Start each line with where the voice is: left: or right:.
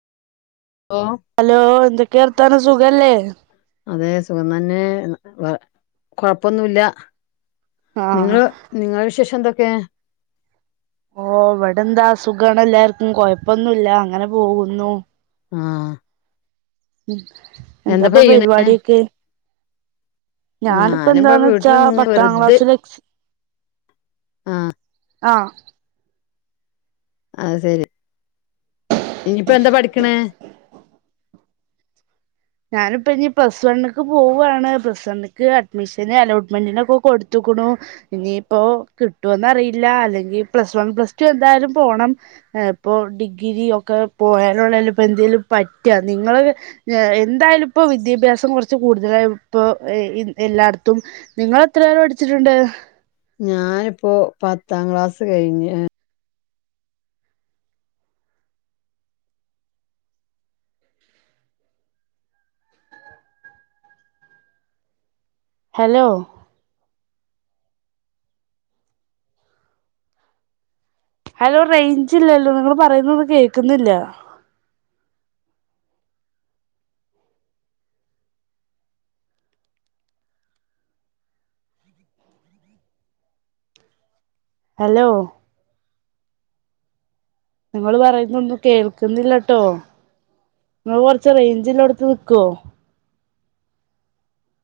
left: ഓ
right: hello എന്തൊക്കെ വർത്താന സുഖല്ലേ
left: അതെ സുഖം തന്നെ വെ കൊഴപ്പൊന്നുല്ല
right: ആഹ്
left: നിങ്ങള് നിങ്ങളെ വിശേഷം എന്തൊക്കെയ
right: ഓഹ് അവിടെ എന്താ അസുഖമാണ് എല്ലാർക്കും കൊഴപ്പൊന്നുല്ല അങ്ങനെ പോകുന്നു
left: ആഹ്
right: ഉം എന്താപ്പ പരിപാടിയൊക്കെ
left: ഞാനിപ്പ
right: ഞാന്പ്പന്താന്നച്ചാ
left: വീട്ടില് ഇങ്ങനെ
right: പത്താം
left: വെറുതെ
right: ക്ലാസ്സിലെ എക്
left: ആഹ്.
right: ആ.
left: അത് ശെരി ഇനിയിപ്പ എന്താ പഠിക്ക് ണെ?
right: ഞാന്പ്പ ഇനിപ്പ പ്ലസ് വണ്ണ്ക്ക് പോവാണ് പ്ലസ് വണ്ണ്ക്ക് അഡ്മിഷന് അലോട്ട്മെന്റിനൊക്കെ കൊടുത്ത്ക്ക്ണു ഇനിയിപ്പോ കിട്ടുവന്നറിയില്ല അല്ലെങ്കി പ്ലസ് വൺ പ്ലസ് ടു എന്തായാലും പോണം. ഇപ്പൊ ഡിഗ്രി ഒക്കെ പോയാലള്ളല്ല ഇപ്പ എന്തെലും പറ്റ നിങ്ങ എന്തായാലും ഇപ്പോ വിദ്യാഭ്യാസം കുറച്ച് കൂടുതലായി ഇപ്പൊ എല്ലാ ട്ത്തും നിങ്ങള് എത്രരെ പഠിച്ചിട്ടുണ്ട്?
left: ഞാനിപ്പോ പത്താം ക്ലാസ് കയ്ഞ്ഞ്
right: ഹലോ. ഹലോ റെയ്ഞ്ച് ഇല്ലല്ലോ നിങ്ങ പറയുന്നൊന്നും കേക്ക്ന്നില്ല. ഹലോ. നിങ്ങള് പറയുന്നൊന്നും കേൾക്കുന്നില്ലട്ടോ. നിങ്ങള് കൊർച്ച് റേഞ്ചിലോട്ത്ത് നിക്കോ?